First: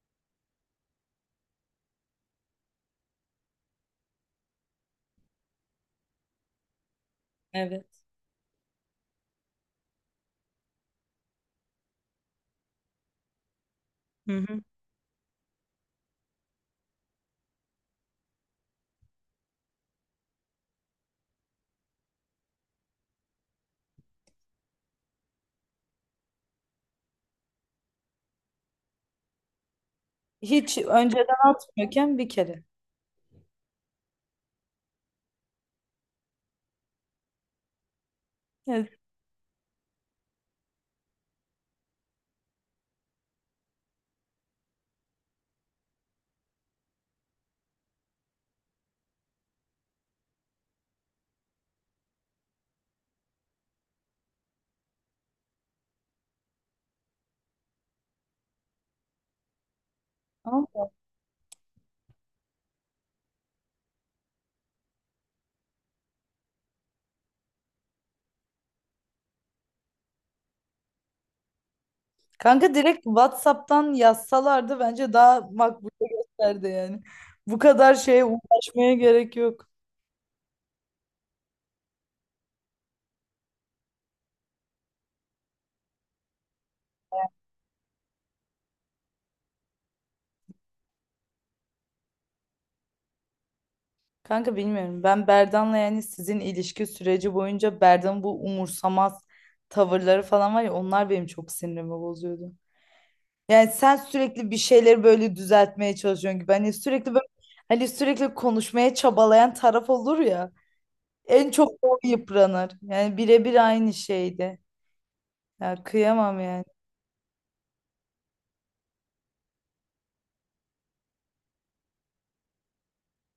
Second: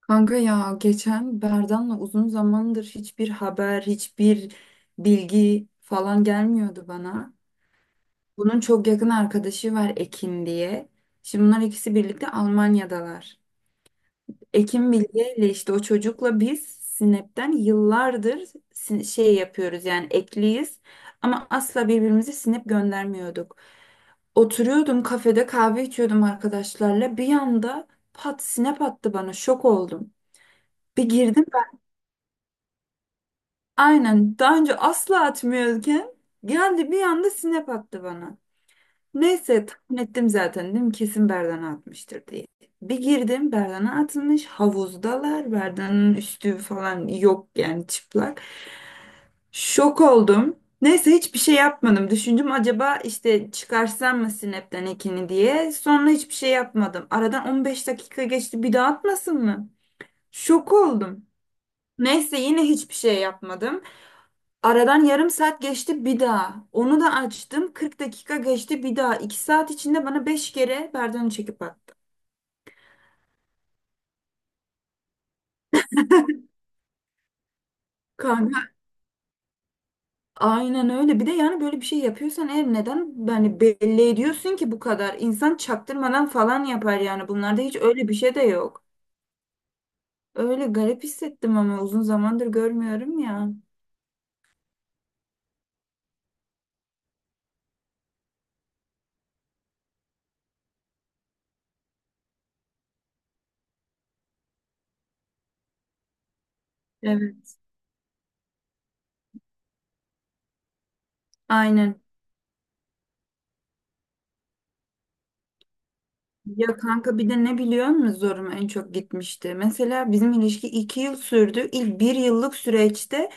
Kanka ya geçen Berdan'la uzun zamandır hiçbir haber, hiçbir bilgi falan gelmiyordu bana. Bunun çok yakın arkadaşı var Ekin diye. Şimdi bunlar ikisi birlikte Almanya'dalar. Hı hı. Ekin Bilge ile işte o çocukla biz Snap'ten yıllardır şey yapıyoruz yani ekliyiz ama asla birbirimize Snap göndermiyorduk. Oturuyordum kafede kahve içiyordum arkadaşlarla bir anda pat Snap attı bana, şok oldum. Hiç Bir önce girdim. Aynen, daha önce asla atmıyorken geldi bir anda snap attı bana. Neyse tahmin ettim zaten, dedim kesin Berdan'a atmıştır diye. Bir girdim Berdan'a atılmış, havuzdalar, Berdan'ın üstü falan yok yani, çıplak. Şok oldum. Neyse hiçbir şey yapmadım. Düşündüm acaba işte çıkarsam mı Snap'ten ekini diye. Sonra hiçbir şey yapmadım. Aradan 15 dakika geçti, bir daha atmasın mı? tamam Şok mı? oldum. Neyse yine hiçbir şey yapmadım. Aradan yarım saat geçti bir daha. Onu da açtım. 40 dakika geçti bir daha. 2 saat içinde bana 5 kere Berdan'ı çekip attı. Kanka direkt WhatsApp'tan yazsalardı bence daha makbule gösterdi yani. Bu kadar şeye Kanka uğraşmaya gerek yok. aynen öyle. Bir de yani böyle bir şey yapıyorsan eğer neden yani belli ediyorsun ki bu kadar? İnsan çaktırmadan falan yapar yani. Bunlarda hiç öyle bir şey de yok. Öyle garip hissettim ama uzun zamandır görmüyorum ya. Kanka bilmiyorum. Ben Berdan'la yani sizin ilişki süreci boyunca Berdan'ın bu umursamaz tavırları falan var ya, onlar benim çok sinirimi bozuyordu. Yani sen sürekli bir şeyleri böyle düzeltmeye çalışıyorsun gibi. Hani sürekli böyle, Evet. hani sürekli konuşmaya çabalayan taraf olur ya. En çok o Aynen. yıpranır. Yani birebir aynı şeydi. Ya kıyamam yani. Ya kanka bir de ne biliyor musun zoruma en çok gitmişti? Mesela bizim ilişki 2 yıl sürdü. İlk bir yıllık süreçte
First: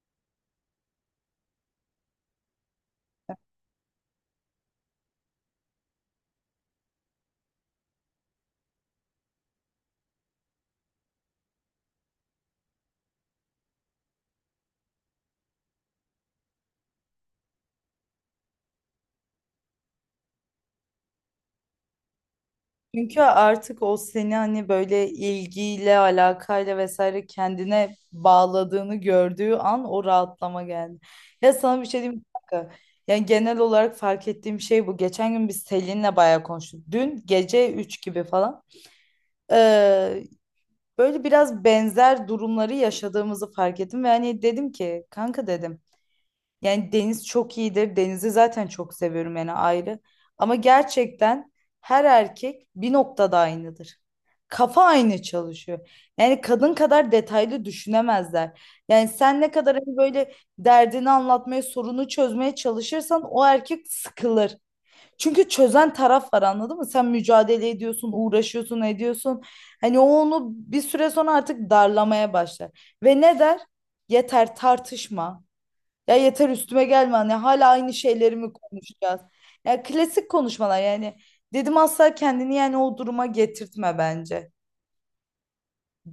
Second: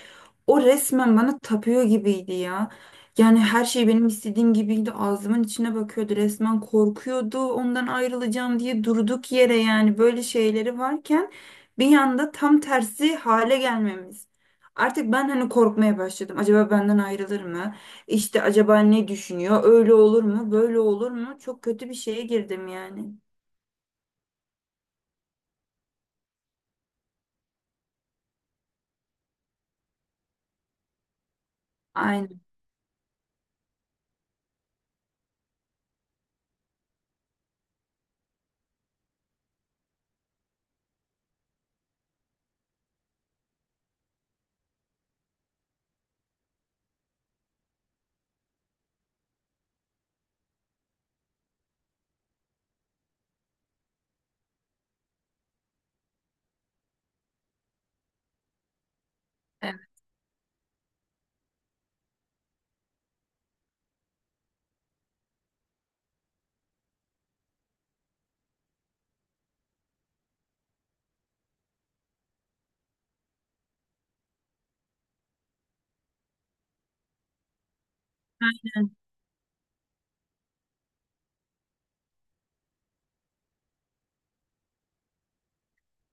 o resmen bana tapıyor gibiydi ya. Yani her şey benim istediğim gibiydi. Ağzımın içine bakıyordu. Resmen korkuyordu ondan, ayrılacağım diye, durduk yere yani, böyle şeyleri varken bir anda tam tersi hale gelmemiz. Artık ben hani korkmaya başladım. Acaba benden ayrılır mı? İşte acaba ne düşünüyor? Öyle olur mu? Böyle olur mu? Çok kötü bir şeye girdim yani. Çünkü artık o seni hani böyle ilgiyle, alakayla vesaire kendine bağladığını gördüğü an o rahatlama geldi. Ya sana bir şey diyeyim mi Aynen. kanka? Yani genel olarak fark ettiğim şey bu. Geçen gün biz Selin'le bayağı konuştuk. Dün gece 3 gibi falan. Ee, Böyle biraz benzer durumları yaşadığımızı fark ettim. Ve hani dedim ki kanka dedim. Yani Deniz çok iyidir. Denizi zaten çok seviyorum yani ayrı. Ama gerçekten her erkek bir noktada aynıdır. Kafa aynı çalışıyor. Yani kadın kadar detaylı düşünemezler. Yani sen ne kadar Evet. hani böyle derdini anlatmaya, sorunu çözmeye çalışırsan o erkek sıkılır. Çünkü çözen taraf var, anladın mı? Sen mücadele ediyorsun, uğraşıyorsun, ediyorsun. Hani o onu bir süre sonra artık darlamaya başlar. Ve ne der? Yeter tartışma. Ya yeter üstüme gelme, hani hala aynı şeyleri mi konuşacağız? Ya klasik konuşmalar yani. Dedim asla kendini yani o duruma getirtme bence.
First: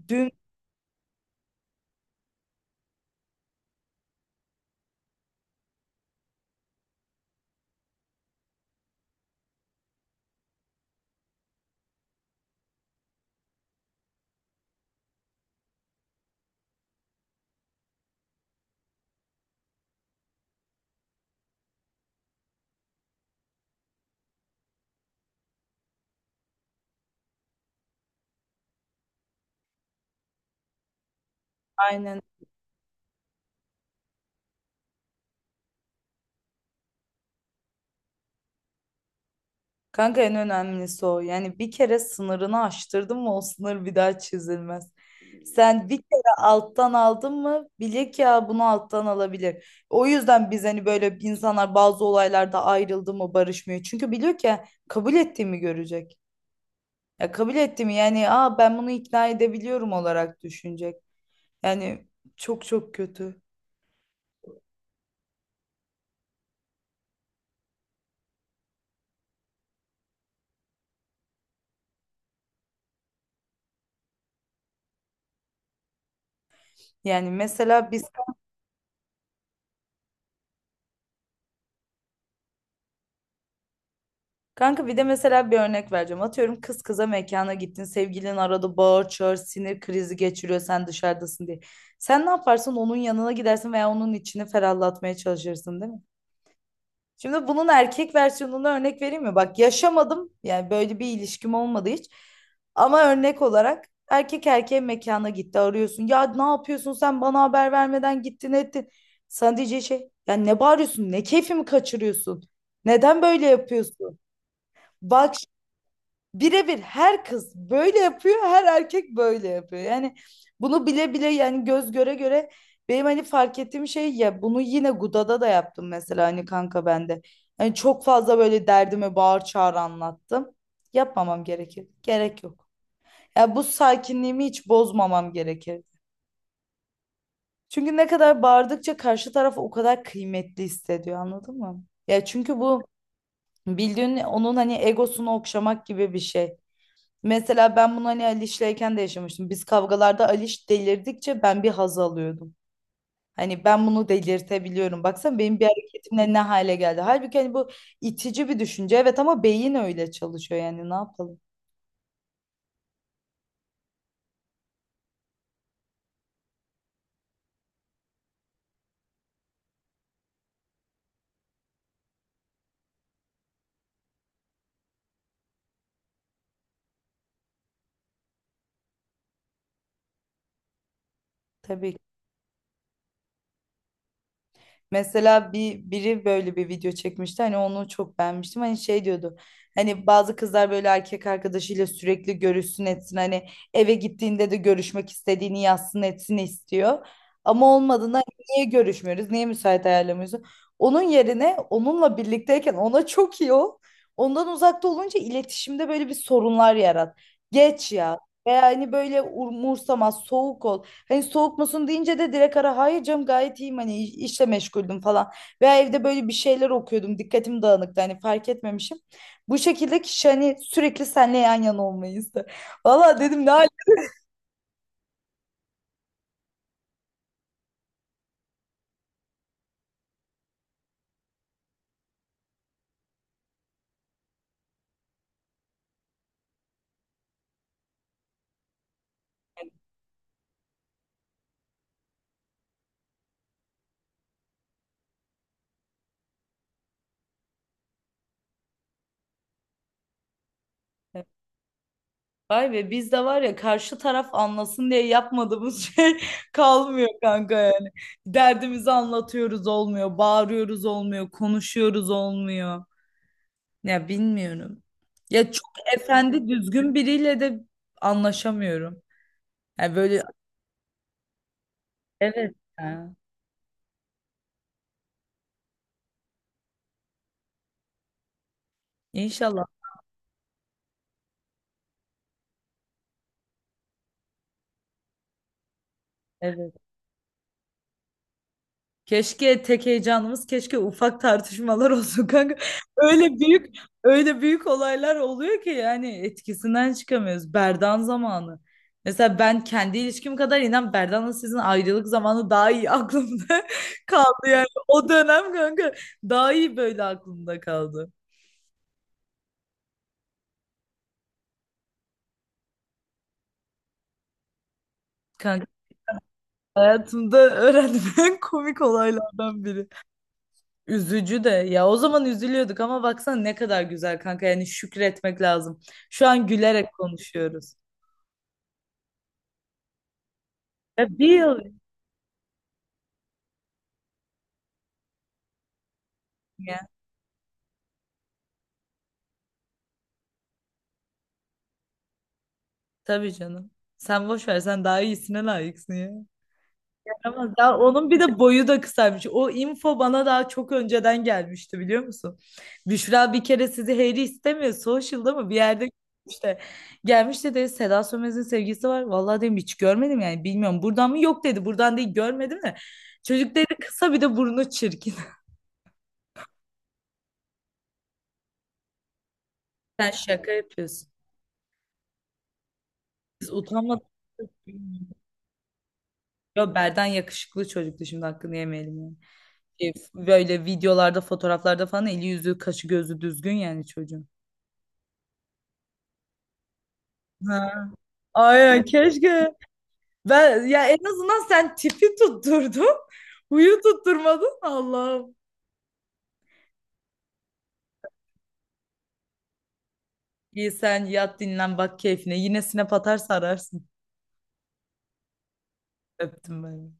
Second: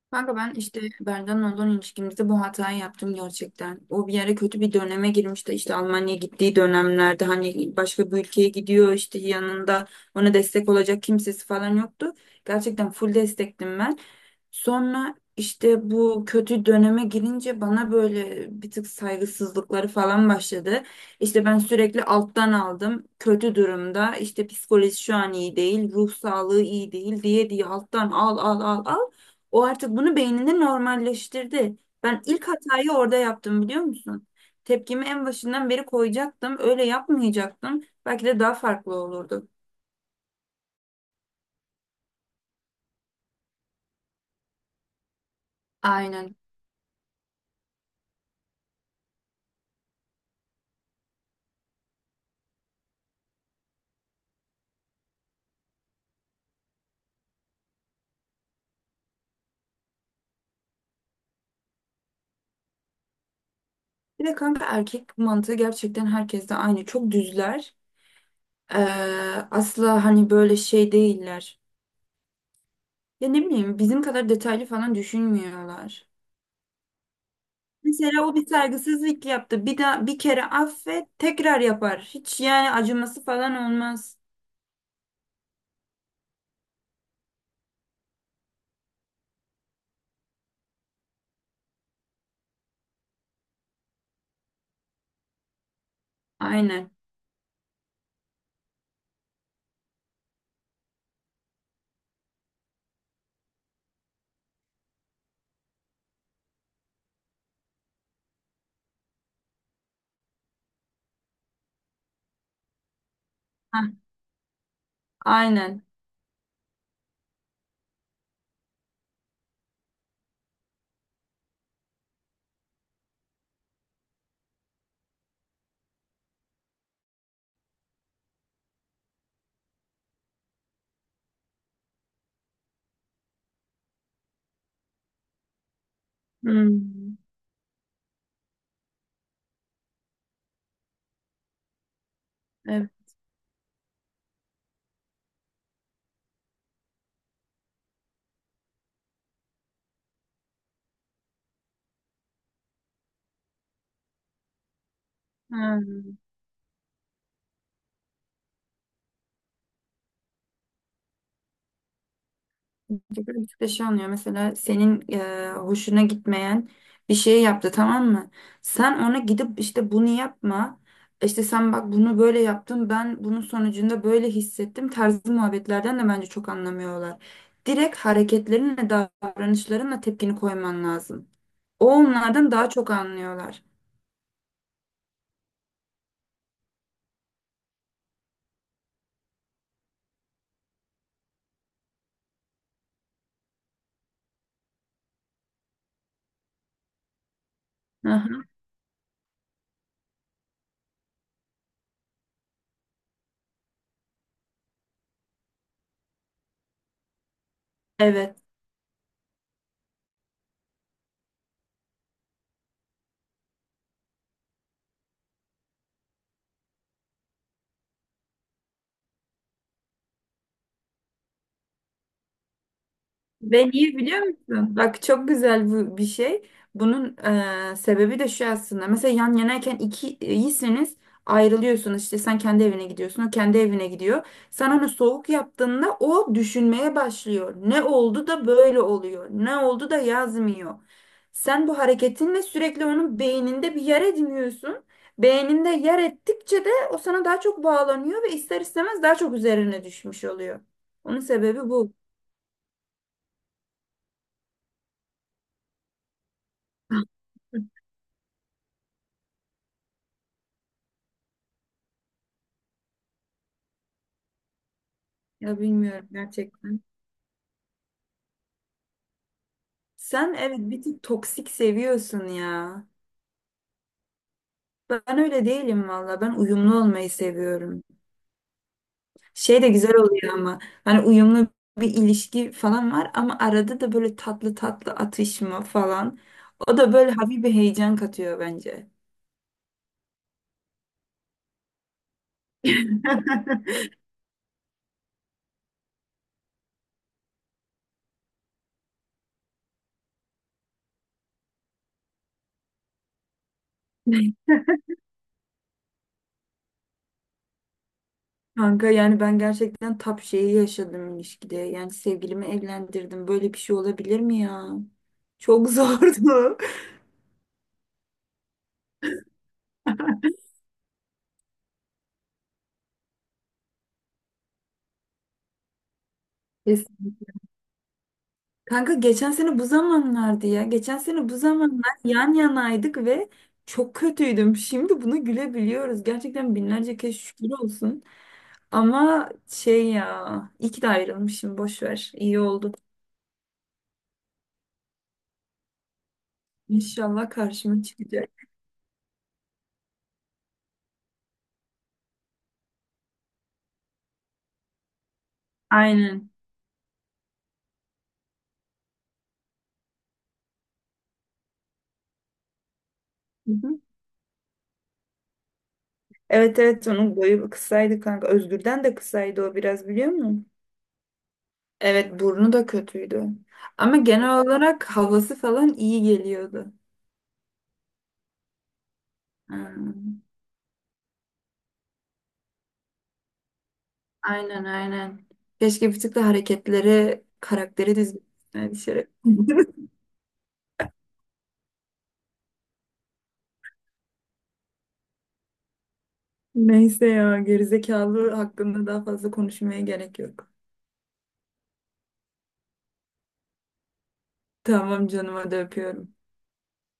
Dün Kanka ben işte Berdan'la olan ilişkimizde bu hatayı yaptım gerçekten. O bir yere, kötü bir döneme girmişti. İşte Almanya'ya gittiği dönemlerde, hani başka bir ülkeye gidiyor, işte yanında ona destek olacak kimsesi falan yoktu. Gerçekten full destektim ben. Sonra işte bu kötü döneme girince bana böyle bir tık saygısızlıkları falan başladı. İşte ben sürekli alttan aldım. Kötü durumda, işte psikoloji şu an iyi değil, ruh sağlığı iyi değil, diye diye alttan al al al al. O artık bunu beyninde normalleştirdi. aynen. Ben ilk hatayı orada yaptım, biliyor musun? Tepkimi en başından beri koyacaktım. Öyle yapmayacaktım. Belki de daha farklı olurdu. Kanka en önemlisi o. Yani bir kere sınırını aştırdın mı o sınır bir daha çizilmez. Sen bir kere Aynen. alttan aldın mı bile ki ya bunu alttan alabilir. O yüzden biz hani böyle insanlar bazı olaylarda ayrıldı mı barışmıyor. Çünkü biliyor ki kabul ettiğimi görecek. Ya kabul ettim yani, aa ben bunu ikna edebiliyorum olarak düşünecek. Yani çok çok kötü. Bir de kanka erkek mantığı gerçekten herkeste aynı. Çok düzler. Ee, asla hani böyle şey değiller. Ya ne bileyim, bizim kadar detaylı falan düşünmüyorlar. Yani mesela biz Mesela o bir saygısızlık yaptı. Bir daha bir kere affet, tekrar yapar. Hiç yani acıması falan olmaz. kanka bir de mesela bir örnek vereceğim. Atıyorum, kız kıza mekana gittin. Sevgilin arada bağır çağır sinir krizi geçiriyor sen dışarıdasın diye. Sen ne yaparsın? Onun yanına gidersin veya onun içini ferahlatmaya çalışırsın değil mi? Aynen. Şimdi bunun erkek versiyonuna örnek vereyim mi? Bak yaşamadım yani, böyle bir ilişkim olmadı hiç. Ama örnek olarak erkek erkeğe mekana gitti, arıyorsun. Ya ne yapıyorsun, sen bana haber vermeden gittin ettin. Sana diyeceği şey ya ne bağırıyorsun, ne keyfimi kaçırıyorsun? Neden böyle Hah, yapıyorsun? Bak aynen. birebir her kız böyle yapıyor, her erkek böyle yapıyor. Yani bunu bile bile yani göz göre göre benim hani fark ettiğim şey ya bunu yine Guda'da da yaptım mesela hani kanka bende. Hani çok fazla böyle derdimi bağır çağır anlattım. Yapmamam gerekir. Gerek yok. Ya bu sakinliğimi hiç bozmamam gerekir. Hmm, Çünkü ne kadar bağırdıkça karşı taraf o kadar kıymetli hissediyor, anladın mı? Ya çünkü bu evet. bildiğin onun hani egosunu okşamak gibi bir şey. Mesela ben bunu hani Aliş'leyken de yaşamıştım. Biz kavgalarda Aliş delirdikçe ben bir haz alıyordum. Hani ben bunu delirtebiliyorum. Baksana benim bir Ha, hareketimle ne hale geldi. Halbuki hani bu itici bir düşünce. Evet ama beyin öyle çalışıyor yani, ne yapalım. böyle bir şey oluyor. Mesela senin hoşuna gitmeyen bir şey yaptı, tamam mı? Sen ona gidip işte "bunu yapma. İşte sen bak, bunu böyle yaptın. Ben bunun sonucunda böyle hissettim." Tarzı muhabbetlerden de bence çok anlamıyorlar. Direkt hareketlerinle, davranışlarınla tepkini koyman lazım. O Tabii ki. onlardan daha çok anlıyorlar. Mesela bir biri böyle bir video çekmişti hani onu çok beğenmiştim hani şey diyordu, hani bazı kızlar böyle erkek arkadaşıyla sürekli görüşsün etsin, hani eve gittiğinde de görüşmek istediğini yazsın etsin istiyor ama olmadığında hani Aha, niye görüşmüyoruz, niye müsait ayarlamıyorsun. Onun yerine onunla birlikteyken ona çok iyi ol, ondan uzakta olunca iletişimde böyle bir sorunlar yarat geç ya, evet. veya hani böyle umursamaz soğuk ol. Hani soğuk musun deyince de direkt ara, hayır canım gayet iyiyim hani işle meşguldüm falan. Veya evde böyle bir şeyler okuyordum, dikkatim dağınıktı hani fark etmemişim. Bu şekilde kişi hani sürekli seninle yan yana olmayı ister. Valla dedim ne hal. Ben iyi biliyor musun? Bak çok güzel bu bir şey. Bunun sebebi de şu aslında. Mesela yan yanayken iki iyisiniz, ayrılıyorsunuz. İşte sen kendi evine gidiyorsun, o kendi evine gidiyor. Sen onu soğuk yaptığında o düşünmeye başlıyor. Ne oldu da böyle oluyor? Ne oldu da yazmıyor? Sen bu hareketinle sürekli onun beyninde bir yer ediniyorsun. Beyninde yer ettikçe de o sana daha çok bağlanıyor ve ister istemez daha çok üzerine düşmüş oluyor. Onun sebebi bu. Vay be, biz de var ya karşı taraf anlasın diye yapmadığımız şey kalmıyor kanka yani. Derdimizi anlatıyoruz olmuyor, bağırıyoruz olmuyor, konuşuyoruz olmuyor. Ya bilmiyorum. Ya Ya çok bilmiyorum efendi gerçekten. düzgün biriyle de anlaşamıyorum. Yani böyle Sen evet bir tık toksik seviyorsun evet ya. ya. Ben öyle değilim valla. Ben uyumlu olmayı seviyorum. Şey İnşallah. de güzel oluyor ama. Hani uyumlu bir ilişki falan var ama arada da böyle tatlı tatlı atışma falan. Evet. O da böyle hafif bir heyecan katıyor bence. Keşke tek heyecanımız keşke ufak tartışmalar olsun kanka. Öyle büyük öyle büyük olaylar oluyor ki yani etkisinden çıkamıyoruz. Berdan zamanı. Mesela ben kendi ilişkim kadar inan Berdan'la sizin ayrılık zamanı daha iyi aklımda kaldı yani. O dönem kanka daha iyi böyle aklımda kaldı. Kanka yani ben gerçekten tap şeyi yaşadım ilişkide. Yani sevgilimi evlendirdim. Böyle bir şey olabilir mi ya? Kanka Çok zordu. hayatımda öğrendiğim en komik olaylardan biri. Üzücü de, ya o zaman üzülüyorduk ama baksana ne kadar güzel kanka, yani şükretmek lazım. Şu an gülerek Kesinlikle. konuşuyoruz. Kanka geçen sene bu zamanlardı ya. Geçen Ya bir sene bu yıl zamanlar yan yanaydık ve çok kötüydüm. Şimdi bunu gülebiliyoruz. Gerçekten ya. binlerce kez şükür olsun. Ama şey ya, iyi ki de ayrılmışım. Boş ver. İyi oldu. Tabii canım. Sen boş ver, sen daha iyisine layıksın ya. İnşallah Ama daha karşıma onun bir çıkacak. de boyu da kısaymış. O info bana daha çok önceden gelmişti biliyor musun? Büşra bir kere sizi Harry istemiyor. Social'da mı bir yerde Aynen. işte gelmiş dedi Seda Sönmez'in sevgisi var. Vallahi dedim hiç görmedim yani bilmiyorum. Buradan mı? Yok dedi. Buradan değil görmedim de. Hı Çocuk dedi hı. kısa bir de burnu çirkin. Evet evet, onun boyu kısaydı kanka. Özgür'den de kısaydı o biraz, biliyor Sen musun? şaka yapıyorsun. Evet, burnu da kötüydü. Biz Ama utanmadık. genel olarak havası falan iyi geliyordu. Yo, Berden yakışıklı çocuktu şimdi hakkını yemeyelim yani. Ha. Şey, böyle videolarda fotoğraflarda falan eli yüzü kaşı gözü düzgün yani çocuğun. Aynen aynen. Keşke bir tık da hareketleri, Ha. karakteri dizmesine Aynen dışarı. keşke. Ben ya en azından sen tipi tutturdun. Huyu tutturmadın. Allah'ım. Neyse ya, gerizekalı hakkında daha fazla konuşmaya gerek yok. İyi sen yat dinlen bak keyfine. Yine sinep atarsa ararsın. Tamam canım, hadi öpüyorum. Öptüm ben.